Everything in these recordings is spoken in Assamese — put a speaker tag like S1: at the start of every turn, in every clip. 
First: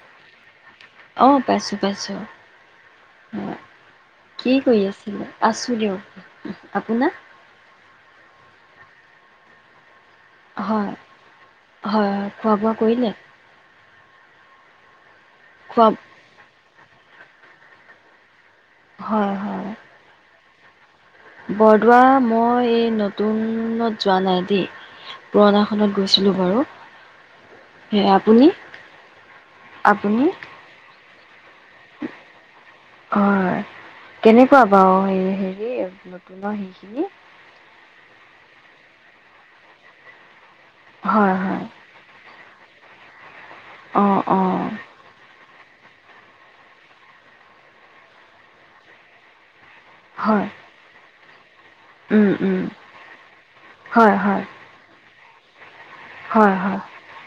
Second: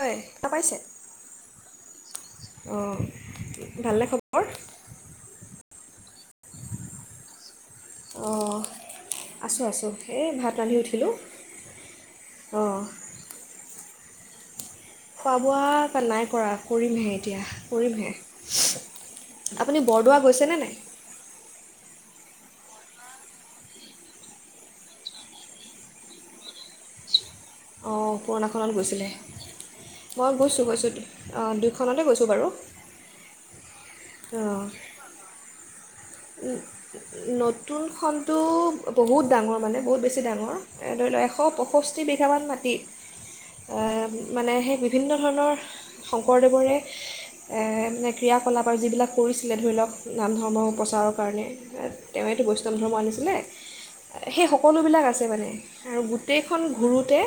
S1: হয় শুনা পাইছে
S2: অ পাইছো পাইছো
S1: অঁ
S2: আহ
S1: ভালনে খবৰ
S2: কি কৰি আছিলে আছো দিয়ক আপোনাৰ
S1: অঁ আছোঁ আছোঁ এই ভাত ৰান্ধি
S2: হয়
S1: উঠিলোঁ
S2: হয় খোৱা বোৱা
S1: অঁ
S2: কৰিলে
S1: খোৱা
S2: খোৱা
S1: বোৱা নাই কৰা কৰিমহে এতিয়া
S2: হয়
S1: কৰিমহে
S2: হয়
S1: আপুনি বৰদোৱা গৈছে নে নাই উ
S2: বৰদোৱা মই এই নতুনত যোৱা নাই দেই পুৰণাখনত গৈছিলোঁ বাৰু সেই
S1: অঁ
S2: আপুনি
S1: পুৰণাখনত গৈছিলে
S2: আপুনি
S1: মই গৈছোঁ গৈছোঁ দু খনতে গৈছোঁ বাৰু
S2: হয় কেনেকুৱা বাৰু হ হেৰি নতুনৰ সেইখিনি
S1: নতুনখন তো বহুত ডাঙৰ মানে বহুত বেছি ডাঙৰ ধৰি লওক
S2: হয়
S1: এশ
S2: হয়
S1: পষষ্ঠি বিঘামান মাটি
S2: অ অ
S1: মানে সেই বিভিন্ন ধৰণৰ শংকৰদেৱৰে মানে ক্ৰিয়াকলাপ আৰু যিবিলাক কৰিছিলে ধৰি লওক নাম
S2: হয়
S1: সমৰ্মৰ প্ৰচাৰৰ কাৰণে
S2: উম
S1: তেওঁৱো
S2: উম
S1: বৈষ্ণৱ ধৰ্ম আনিছিলে
S2: হয় হয়
S1: সেই সকলোবিলাক আছিল সবানে আৰু
S2: হয়
S1: গোটেইখন
S2: হয়
S1: ঘোৰোঁতে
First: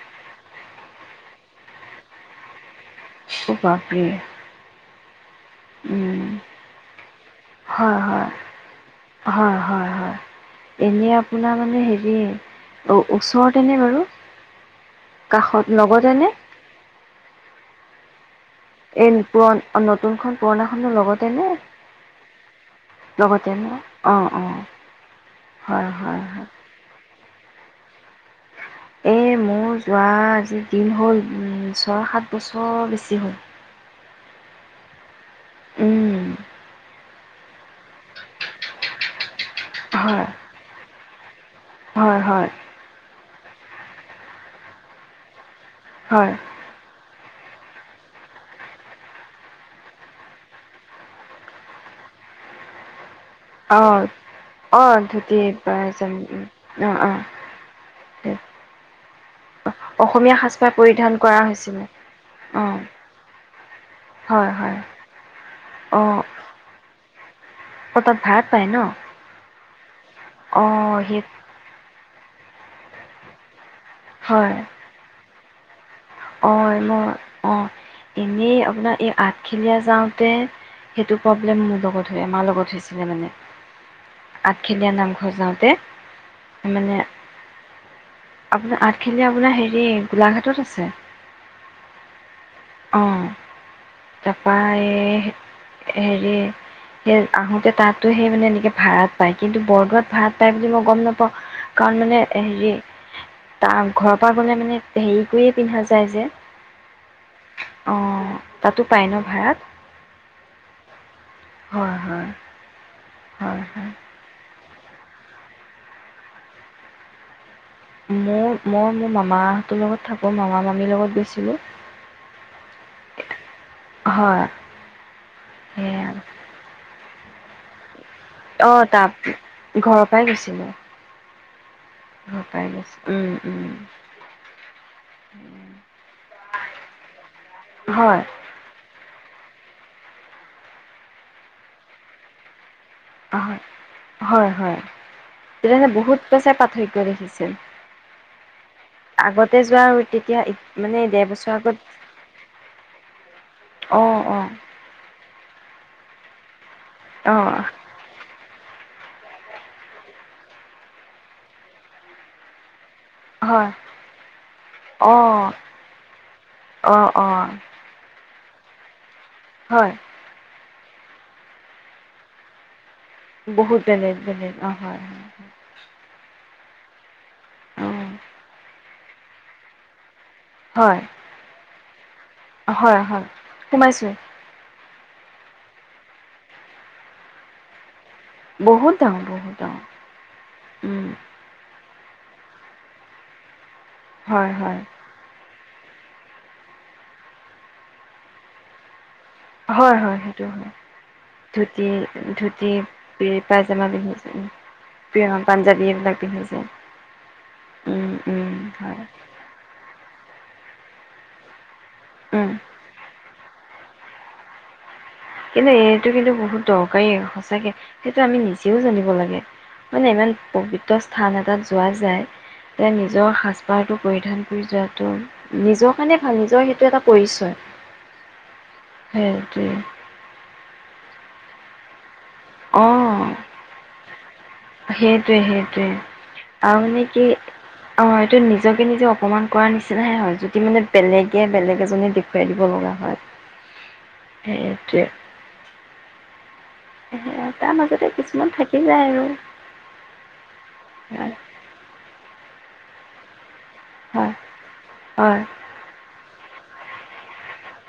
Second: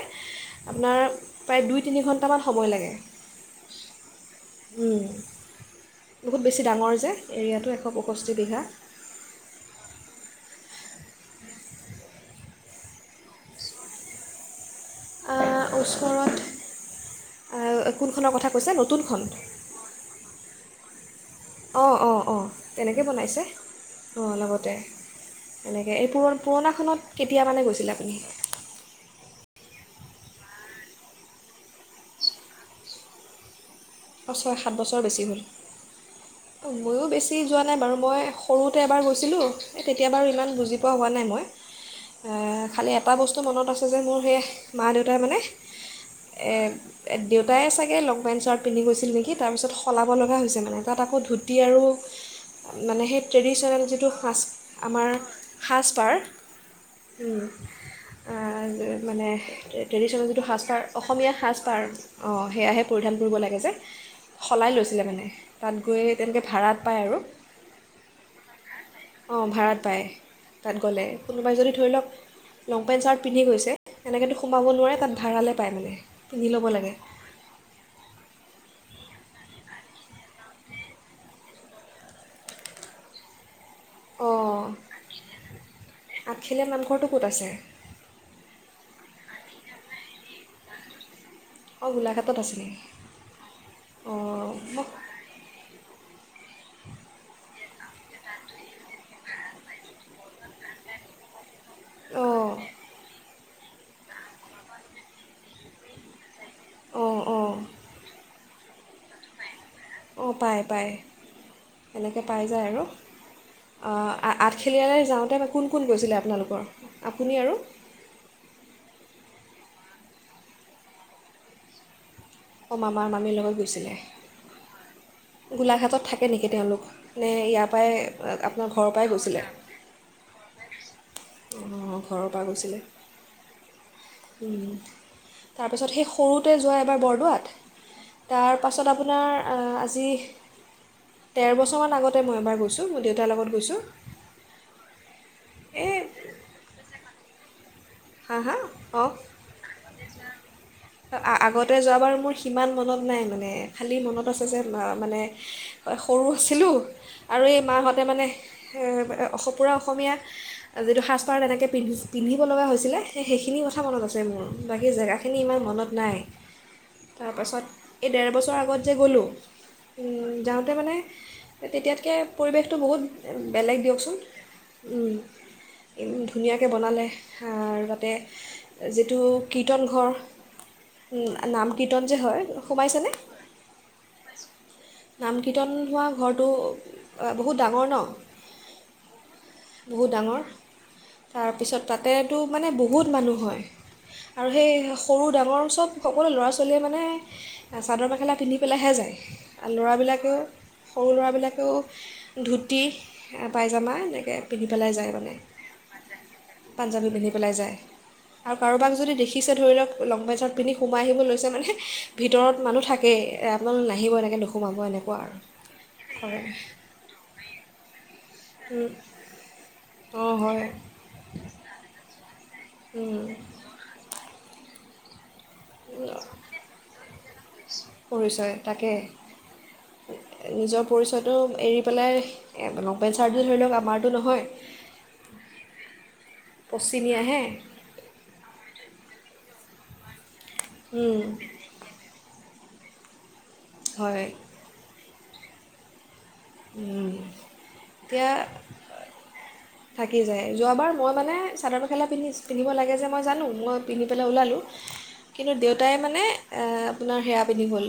S1: আপোনাৰ প্ৰায় দুই তিনি ঘণ্টামান সময় লাগে
S2: খুব প্ৰিয়
S1: উম বহুত বেছি ডাঙৰ যে এটো
S2: হয় হয় হয় হয় হয় এনে আপোনাৰ মানে হেৰি ওচৰতেনে বাৰু কাষত লগতেনে
S1: ওচৰত কোনখনৰ কথা কৈছে
S2: এই
S1: নতুনখন
S2: পুৰণ নতুনখন পুৰণা খৰ লগত
S1: অঁ অঁ অঁ তেনেকৈ বনাইছে
S2: লগতে ন অ
S1: অঁ
S2: অ
S1: লগতে
S2: হয়
S1: এনেকৈ এই
S2: হয়
S1: পুৰ
S2: হয়
S1: পুৰণাখনত কেতিয়া মানে গৈছিলে আপুনি
S2: এই মোৰ যোৱা আজিৰ দিন হ'ল ওম' ছয়, সাত বছৰ বেছি হ'ল।
S1: অ' ছয়, সাত বছৰ বেছি হ'ল।
S2: উম
S1: মইওঁ বেছি। [unintelligible] যোৱা নাই বাৰু মই সৰুতে এবাৰ গৈছিলোঁ তেতিয়া বাৰু
S2: হয়
S1: ইমান বুজি [unintelligible] হোৱা নাই মই।
S2: হয়
S1: এ
S2: হয়
S1: খালি এটা বস্তু [unintelligible] মনত আছে যে মোৰ সেই মা দেউতাই মানে
S2: হয়
S1: এ দেউতাই চাগে লং পেণ্ট চাৰ্ট পিন্ধি গৈছিল নেকি, তাৰপিছত সলাব লগা হৈছে মানে। তাত আকৌ ধূতি আৰু মানে সেই
S2: অ
S1: ট্ৰেডিশ্যনেল যিটো সাজ
S2: অ
S1: আমাৰ
S2: ধুতি
S1: সাজপাৰ,
S2: যাম অ অ
S1: উম্, আ মানে ট্ৰেডিচ্যনেল
S2: অসমীয়া
S1: যিটো সাজপাৰ,
S2: পৰিধান
S1: অসমীয়া
S2: কৰা
S1: সাজপাৰ
S2: হৈছিলে
S1: অঁ
S2: অ
S1: সেয়াহে পৰিধান কৰিব লাগে।
S2: হয়
S1: সলাই
S2: হয়
S1: লৈছিলে মানে, তাত
S2: অ
S1: গৈ তেনেকৈ ভাড়াত পায় আৰু,
S2: অ তাত ভাড়াত পায় ন
S1: অঁ ভাড়াত পায়
S2: অ
S1: তাত গ'লে
S2: সেই
S1: কোনোবাই যদি ধৰি লওক লং পেণ্ট চাৰ্ট পিন্ধি গৈছে। এনেকেতো
S2: হয়
S1: সোমাব নোৱাৰে, তাত ভাড়ালে পাই মেলি।
S2: অ'। মই অ'। এনেই আপোনাৰ- এই আঠখেলীয়া যাওঁতে সেইটো প্ৰব্লেম মোৰ লগত হয়, আমাৰ লগত হৈছিলে মানে।
S1: অঁ
S2: আঠখেলিয়া নামঘৰ যাওঁতে,
S1: আঠখেলীয়া
S2: মানে
S1: নামঘৰটো ক'ত আছে
S2: আপোনাৰ আঠ এনে আপোনাৰ হেৰি, গোলাঘাটত আছে।
S1: অঁ গোলাঘাটত আছে নেকি
S2: অ'।
S1: অঁ
S2: তাৰপৰা
S1: মই
S2: এই হেৰি সেই আহোতে তাতো সেই মানে এনেকে ভাড়াত পায়। কিন্তু বৰদোৱাত ভাড়াত পায় বুলি মই গম নাপাওঁ। কাৰণ মানে
S1: অঁ
S2: হেৰি- তাৰ ঘৰৰ পৰা গ'লে মানে হেৰি কৰিয়ে পিন্ধা [unintelligible] [unintelligible] যে-
S1: অঁ অঁ
S2: অ'। তাতো পায় ন ভাড়াত?
S1: অ' পায়, পায়
S2: হয়
S1: এনেক
S2: হয়
S1: পাই যায় আৰু।
S2: হয় হয়
S1: অ' আ আ আঠখেলীয়ালৈ যাওঁতে কোন কোন গৈছিলে আপোনালোকৰ? আপুনি আৰু?
S2: মোৰ মই মোৰ মামাহঁতৰ লগত থাকোঁ। মামা মামীৰ লগত গৈছিলোঁ।
S1: অ', মামা মামীৰ লগত গৈছিলে।
S2: হয়
S1: গোলাঘাটত
S2: সেয়া
S1: থাকে নেকি তেওঁলোক নে ইয় পায়
S2: অ তাপ ঘৰৰ পৰাই গৈছিলো
S1: অঁ ঘৰৰ পৰা গৈছিলে
S2: উম, উম।
S1: তাৰপাছত সেই সৰুতে যোৱা এবাৰ বৰদোৱাত
S2: হয়,
S1: তাৰপাছত আপোনাৰ আজি তেৰ বছৰমান আগতে মই এবাৰ গৈঁ ছো মোৰ দেউতাৰ লগত
S2: হয়,
S1: গৈছো
S2: তেতি বহুত পেচ পাঠ হয় কি কৰিখিছিল
S1: হাঁ হা অঁ
S2: তেতিয়া মানে ডেৰ বছৰ
S1: আগতে
S2: আগত
S1: যোৱা বাৰু মোৰ সিমান মনত নাই মানে খালী
S2: অ',
S1: মনত আছে
S2: অ',
S1: যে মানে সৰু আছিলোঁ আৰু এই
S2: অ',
S1: মাহঁতে মানে পুৰা অসমীয়া যিটো সাজপাৰ তেনেকৈ পিন্ধ পিন্ধিব লগা হৈছে ছিলে সেই সেইখিনি
S2: হয়।
S1: কথা মনত আছে মোৰ বাকী জেগাখিনি
S2: অ',
S1: ইমান মনত নাই
S2: অ', অ',
S1: তাৰপাছত এই ডেৰ বছৰ ওৰ আত যে গ'লোঁ
S2: হয়
S1: উম য মানে তেতিয়াতকৈ পৰিৱেশটো বহুত বেলেগ
S2: বহুত
S1: দিয়কচোন
S2: বলেগ বেলেগ অ হয়
S1: উম,
S2: হয়
S1: ইমান ধুনীয়াকৈ বনালে তাতে
S2: অ'
S1: যিটো কীৰ্তনঘৰ
S2: হয়,
S1: নাম কীৰ্তন যে হয়
S2: হয়,
S1: সোমাইছেনেে
S2: হয় সোমাইছোঁ
S1: নাম কীৰ্তন হোৱা ঘৰটো বহুত ডাঙৰ ন
S2: বহুত দ বহুতওঁ
S1: বহুত
S2: উ
S1: টো মানে বহুত মানুহ হয় আৰু
S2: হয়
S1: সেই
S2: হয়
S1: সৰু ডাঙৰ ওচৰত সকলো ল'ৰা ছোৱালীয়ে মানে চাদৰ মেখেলা পিন্ধি পেলাইহে যায়
S2: হয় হয়
S1: ল'ৰাবিলাকেও
S2: সেইটো হয়
S1: সৰু ল'ৰাবিলাকেও
S2: ধুতি
S1: ধুতি
S2: ধুতিৰি পজামা
S1: পায়জামা এনেকৈ পিন্ধি পেলাই যায়
S2: পিন্ধিছে
S1: মানে
S2: পাঞ্জাবী এইবিলাক পিন্ধিছে
S1: পাঞ্জাবী পিন্ধি পেলাই যায় আৰু কাৰোবাক
S2: হয়
S1: যদি দেখিছে ধৰি লওক ল পেট চাৰ্টি পিন্ধি সোমাই আহিব লৈ মানে
S2: উম
S1: ভিতৰত মানুহ থাকেই আপোনালোক নাহিব এনেকৈ নোহোমাব এনেকে
S2: কিন্তু এইটো কিন্তু বহুত দৰকাৰী সঁচাকে সেইটো আমি নিজে যিও জানিব লাগে মানে
S1: অঁ
S2: ইমান
S1: হয়
S2: পবিত্ৰ স্থান এটাত যোৱা যায় তেওঁ নিজৰ সাজপাৰটো পৰিধান কৰে পূজাটো নিজৰ কাৰণে ভাল নিজৰ সেইটো এটা পৰিচয়
S1: পৰিচয় তাকে
S2: সেইটোৱে
S1: নিজৰ পৰিচয়টো এৰি পেলাই ম'বাইল
S2: অঁ
S1: চাৰ্জজন ধৰি লওক আমাৰো নহয়
S2: সেইটোৱে সেইটোৱে আৰুানে কি
S1: পশ্চিমীয়াহে
S2: অ হয়তো নিজকে নিজে অকমান কৰা নিচিনাহে সহযোগ মানে বেলেগে বেলেগ এজনে দেখুৱাইছে। যাব লগা হয়
S1: হয়
S2: সেইতিয়া সেয়া তাৰ মাজতে
S1: এতিয়া
S2: কিছুমান থাকি যায় আৰু
S1: থাকি যায় যোৱাবাৰ মযই মানে চাদৰ মেখেলা পিন্ধিছোঁ পিন্ধিব লাগে যে মই জানো মই পিন্ধি পেলাই
S2: হয়
S1: ওলালোঁ
S2: হয়
S1: কিন্তু দেউতাই মানে আপোনাৰ হেয়া পিন্ধি গ'ল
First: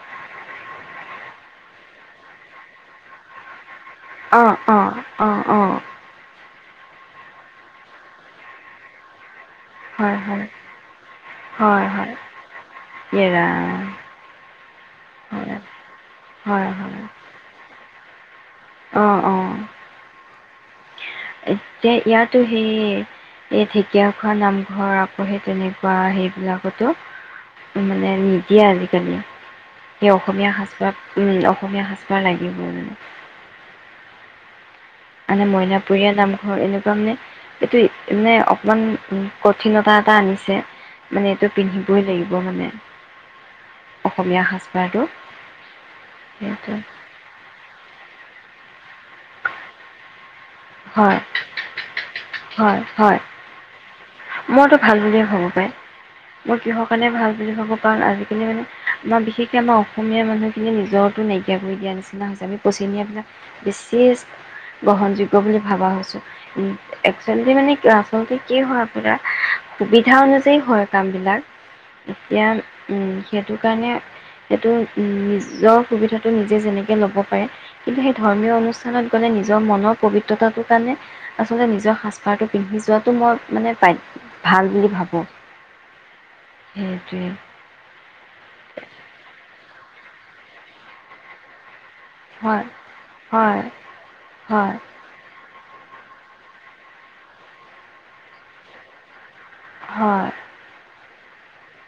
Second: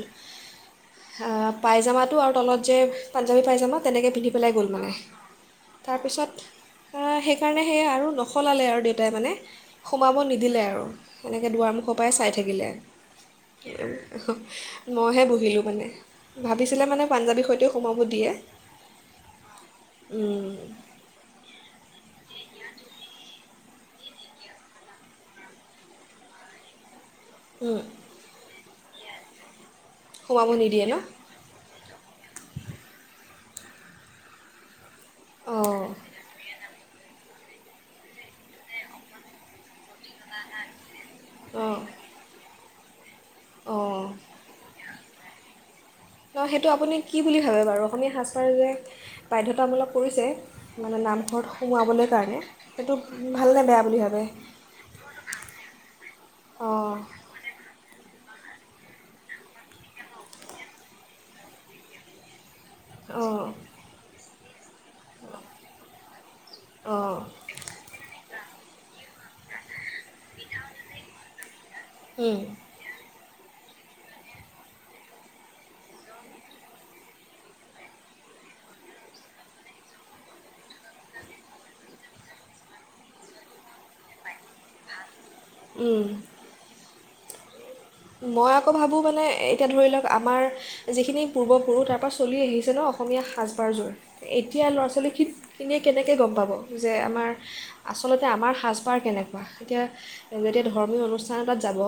S1: পাইজামাটো আৰু তলত যে পাজ্ঞাবি পাইজামা তেনেকৈ পিন্ধি
S2: অ
S1: পেলাই গ'ল
S2: অ
S1: মানে
S2: অ অ
S1: তাৰপিছত আহ সেইকাৰণে সেই আৰু নসলালে আৰু দেউতাই মানে সোমাব
S2: হয় হয়
S1: নিদিলে আৰু সেনেকৈ
S2: হয়
S1: দুৱাৰমুখৰ
S2: হয়
S1: পৰাই চাই থাকিলে ই
S2: ইয়ে ৰাম
S1: উ মইহে
S2: হয়
S1: বহিলোঁ মানে
S2: হয়
S1: ভাবিছিলে মানে পাঞ্জাৱী সৈতেও ক'ব দিয়ে।
S2: অঁ অঁ এতিয়া ইয়াতো সেই এই ঢেকীয়াখোৱা নামঘৰ আপহে তেনেকুৱা সেইবিলাকতো মানে নিজিয়ে আজ তেনে সেই
S1: সোমাব
S2: অসমীয়া
S1: নিদিয়ে ন
S2: সাজপাৰ অসমীয়া সাজপাৰ লাগিব মান মান
S1: অঁ
S2: মইনাাপুৰীয়া নামঘৰ এনেকুৱা তে এইটো মে অকমান উ কঠিনতা এটা আনিছে মানে এইটো
S1: অঁ
S2: পিন্ধিবই লাগিব মানে অসমীয়া সাজপাৰটো
S1: ত সেইটো
S2: সেইটোৱে।
S1: আপুনি কি বুলি ভাবে বাৰু অসমীয়া সাজপাৰ যে বাধ্যতামূলক কৰিছে মানে
S2: হয়
S1: নামঘৰত সোমোৱাবলৈ কাৰণে
S2: হয়
S1: সেইটো
S2: হয়
S1: ভালনেে বেয়া বুলি ভাবে।
S2: মইতো ভাল বুলিয়ে ভাবো পাই মই কিৰহ
S1: অঁ
S2: কাৰণে ভাল বুলি ভাবো কাৰণ আমাৰ বিশেষকৈ আমাৰ অসমীয়া মানুহখিনি নিজৰতো নাইকিয়া কৰি দিয়া নিচিনা হৈছে আমি পশ্চিমীয়া বিলাক
S1: অঁ
S2: বেছিয়ে গ্ৰহণযোগ্য বুলি ভাবা হৈছোঁ একচুৱেলি মানে আচলতে কি হয় সুবিধা অনুযায়ী হয় কামবিলাক। এতিয়া‌ উম সেইটো কাৰণে সেইটো নিজৰ সুবিধাটো নিজে যেনেকৈ ল'ব পাৰে কিন্তু সেই ধৰ্মীয় অনুষ্ঠানত গ'লে নিজৰ মনৰ পবিত্ৰতাটোৰ কাৰণে আচলতে নিজৰ সাজপাৰটো পিন্ধি যোৱাটো মই মানে ভাল বুলি ভাবোঁ।
S1: উম
S2: [unintelligible]
S1: মই আকৌ ভাবো মানে এতিয়া ধৰি লওক আমাৰ যিখিনি পূৰ্বপুৰুষ তাৰ তাৰপৰা চলি
S2: হয়
S1: আহিছে ন অসমীয়া সাজ
S2: হয়
S1: পাৰযোৰ এতিয়া
S2: হয়
S1: ল'ৰা ছোৱালীখিনি ইনে কেনেকৈ গম পাব যে আমাৰ আচলতে আমাৰ সাজপাৰ কেনেকৈ এতিয়া
S2: হয়
S1: যেতিয়া ধৰ্মীয় অনুষ্ঠান তাত যাব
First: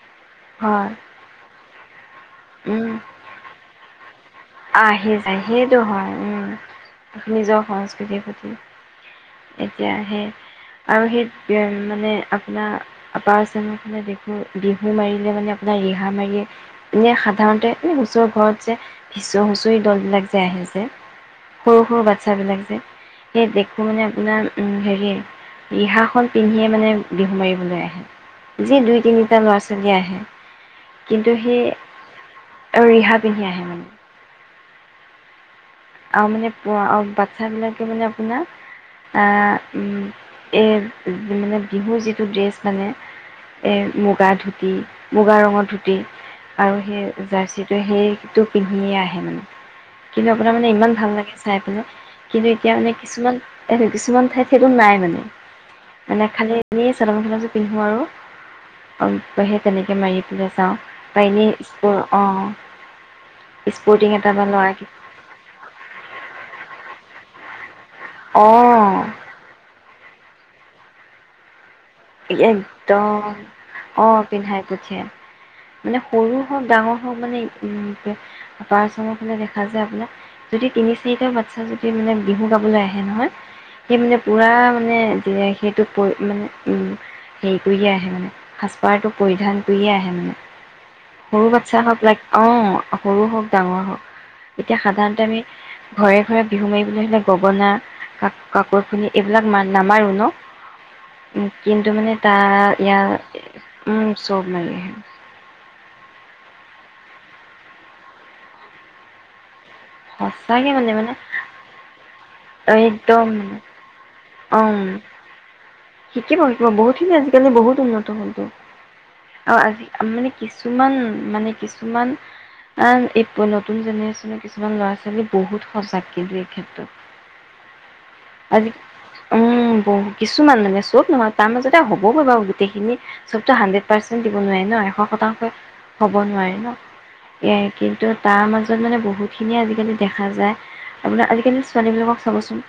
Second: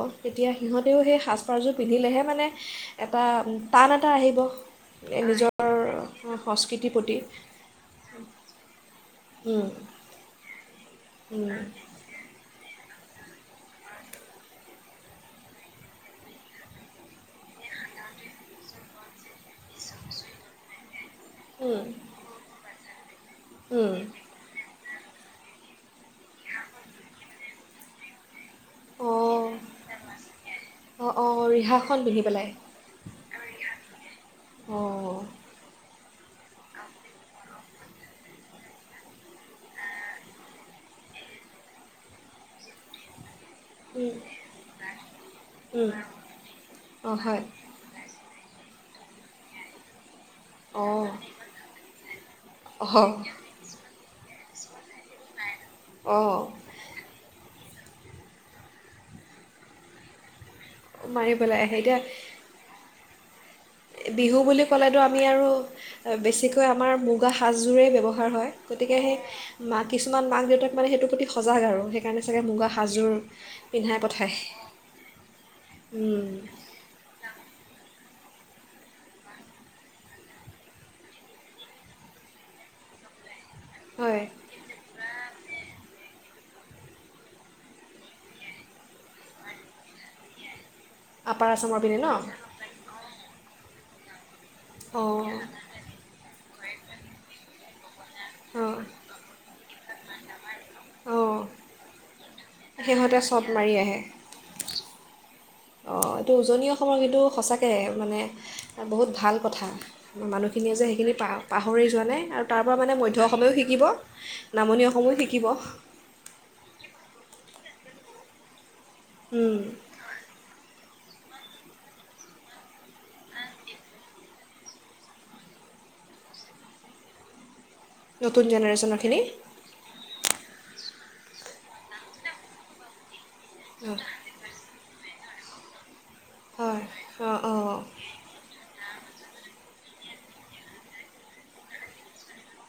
S2: হয়
S1: সিহঁতেও সেই সাজপাৰযোৰ পন্ধিলহে মানে
S2: উম
S1: এটা টান এটা আহিব
S2: আহি যায়
S1: নিজৰ
S2: সেইটো হয় উম
S1: সংস্কৃতিৰ প্ৰতি
S2: নিজৰ সংস্কৃতিৰ প্ৰতি।
S1: উম,
S2: এতিয়া সে
S1: উম,
S2: এতিয়া মানে আপোনাৰ আপাৰ আসাম ফালে দেখো বিহু মাৰিলে মানে আপোনাৰ ৰিহা মাৰিয়ে এনেই সাধাৰণতে এ ওচৰৰ ঘৰত যে হিঁচু হুঁচৰি দলবিলাক যে আহিছে সৰু
S1: উম,
S2: সৰু বাচ্ছ বিলাক যে সেই দেখো
S1: উম।
S2: মানে আপোনাৰ উম হেৰি দিয়ে ৰিহা খন পিন্ধিয়ে মানে বিহু মাৰিবলৈ আহে যি দুই তিনিটা
S1: অঁ
S2: ল'ৰা ছোৱালী আহে
S1: অঁ
S2: কিন্তু
S1: অঁ
S2: সেই
S1: ৰিহাখন পিন্ধি পেলাই
S2: ৰিহাত পিন্ধি আহে মানে
S1: অ।
S2: আৰু মানে বাচ্ছাবিলাকে মানে আপোনাৰ এই মানে বিহুৰ যিটো ড্ৰেছ মানে। এই
S1: উম,
S2: মুগা ধুতি মুগা ৰঙৰ
S1: উম।
S2: ধুতি আৰু সেই
S1: অ', হয়।
S2: জাৰ্চিটো সেইটো পিন্ধিয়ে আহে মানে কিন্তু মানে ইমান
S1: অ',
S2: ভাল লাগে চাই পেলাই কিন্তু এতিয়া মানে
S1: অ',
S2: কিছুমান কিছুমান ঠাইত সেইটো নাই মানে মানে
S1: অ',
S2: খালি এনোদ পিন্ধোঁ আৰু সেই তেনেকৈ মাৰি পেলাই আছে অ তই এনেই
S1: মাৰিবলৈ আহে
S2: স্কুল
S1: এতিয়া
S2: অ
S1: বিহু বুলি ক'লেতো আমি আৰু বেছিকৈ আমাৰ মুগা সাজযোৰে ব্যৱহাৰ হয় গতিকে
S2: অঁ
S1: সেই মাত কিছুমান মাক দেউতাক মানে সেইটো প্ৰতি সজাগ আৰু সেইকাৰণে চাগে
S2: একদম
S1: মুগা সাজযোৰ পিন্ধাই
S2: অ
S1: পঠায়
S2: পিন্ধাই পঠিয়াই মানে
S1: উম,
S2: সৰু হওক ডাঙৰ হওক মানে উম পাৰ চম ফে দেখা যায় আপোনাক যদি তিনি চাৰিটা বাচ্ছা যদি মানে বিহু গাবলৈ আহে নহয় সেই মানে
S1: হয়
S2: পুৰা মানে সেইটো পৰি মানে হেৰি কৰিয়ে আহে মানে সাজপাৰটো পৰিধান কৰিয়ে আহে মানে
S1: আপাৰ
S2: সৰু
S1: আচামৰ
S2: বাচ্ছা
S1: পিনে
S2: হওক
S1: ন'
S2: লাইক অ সৰু হওক ডাঙৰ হওক এতিয়া সাধাৰণতে আমি ঘৰে ঘৰে বিহু মাৰিবলৈ হ'লে গগনা
S1: অ',
S2: কাকোৰ খি এইবিলাক মানু নামাৰো ন
S1: অ',
S2: কিন্তু মানে তাৰ
S1: সিহঁতে চব মাৰি আহে
S2: ইয়াৰ চব লাৰি আহে
S1: অঁ এইটো উজনি অসমৰ কিন্তু সঁচাকৈ মানে বহুত ভাল কথা
S2: সঁচাকে
S1: মানুহখিনিয়ে যে
S2: মানে মানে
S1: সেইখিনি প পাহৰি যোৱা নাই আৰু তাৰ পৰা মানে
S2: একদম
S1: মধ্য
S2: মানে
S1: অসমেও শিকিব
S2: অম
S1: নামনি অসমো শিকিব
S2: শিকিব শিকিব বহুতখিনি আজিকালি বহুত উন্নত হলত অ
S1: উম,
S2: আজি মানে কিছুমান মানে কিছুমান এই নতুন জেনেৰে্যনৰ কিছুমান ল'ৰা ছোৱালী বহুত সজাগ কিন্তু এই ক্ষেত্ৰত
S1: নতুন
S2: আজ
S1: জেনেৰেশ্যনৰখিনি
S2: উম বহ কিছুমান নানে চব নহয় তাৰ মাজতে হ'বগৈ বাৰু গোটেইখিনি চবটো হানড্ৰেট
S1: অঁ
S2: পাৰ্চেন দিব নোৱাৰে ন এশ পতক হ'ব নোৱি ন
S1: হয় অঁ
S2: এ
S1: অঁ
S2: কিন্তু তাৰ মাজত মানে বহুত বহুতখিনিয়ে আজিকালি দেখা যায় আৰুপাক আজিকালি ছোৱালীবিলাকক চাবচোন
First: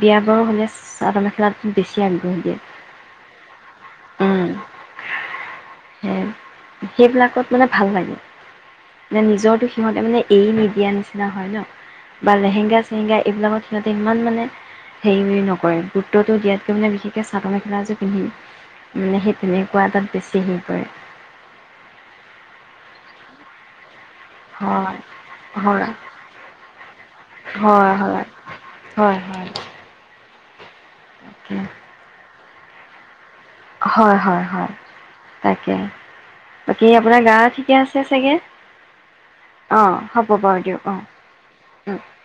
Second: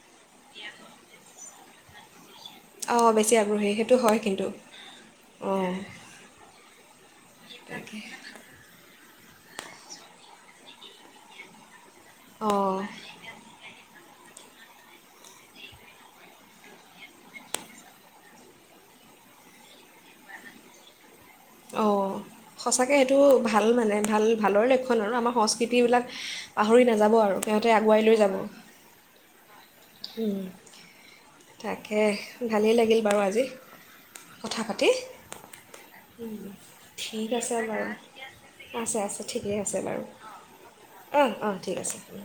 S2: বিয়া বাৰু হ'লে চাদদৰ মেখেলাত বেছি আগ্ৰহ দিয়ে
S1: অঁ বেছি আগ্ৰহী সেইটো হয়
S2: উম
S1: কিন্তু অঁ
S2: হে সেইবিলাকত মানে ভাল
S1: তাকে
S2: লাগে মে নিজৰটো সিহঁতে মানে এৰি নিদিয়া নিচিনা হয় ন বা
S1: অঁ
S2: লেহেংগা চেহেংগা এইবিলাক সিহঁত ইমান মানে হেৰি নকৰে গুৰুত্বতটো দিয়াতকে মানে বিশেষকে। চাদৰ মেখেলাযোৰ পিন্ধি মানে সেই তেনেকুৱা তাত বেছি হেৰি কৰে।
S1: সঁচাকে সেইটো ভাল মানে। ভাল ভালৰে লক্ষণ
S2: হয়
S1: আৰু আমাৰ
S2: হয়
S1: সংস্কৃতিবিলাক পাহৰি নাযাব আৰু সিহঁতে
S2: হয়
S1: আগুৱাই লৈ যাব।
S2: হয় হয় হয়
S1: উম। তাকে। ভালেই লাগিল বাৰু আজি।
S2: হয় হয়
S1: কথা
S2: হয়
S1: পাতি
S2: তাকে বাকী আপোনাৰ
S1: ঠিক
S2: গা ঠিকে
S1: বাৰু
S2: আছে চাগে
S1: আছে আছে ঠিকেই আছে
S2: অ
S1: বাৰু
S2: হ'ব বাৰু দিয়ক অ
S1: অঁ অঁ ঠিক
S2: উম।
S1: আছে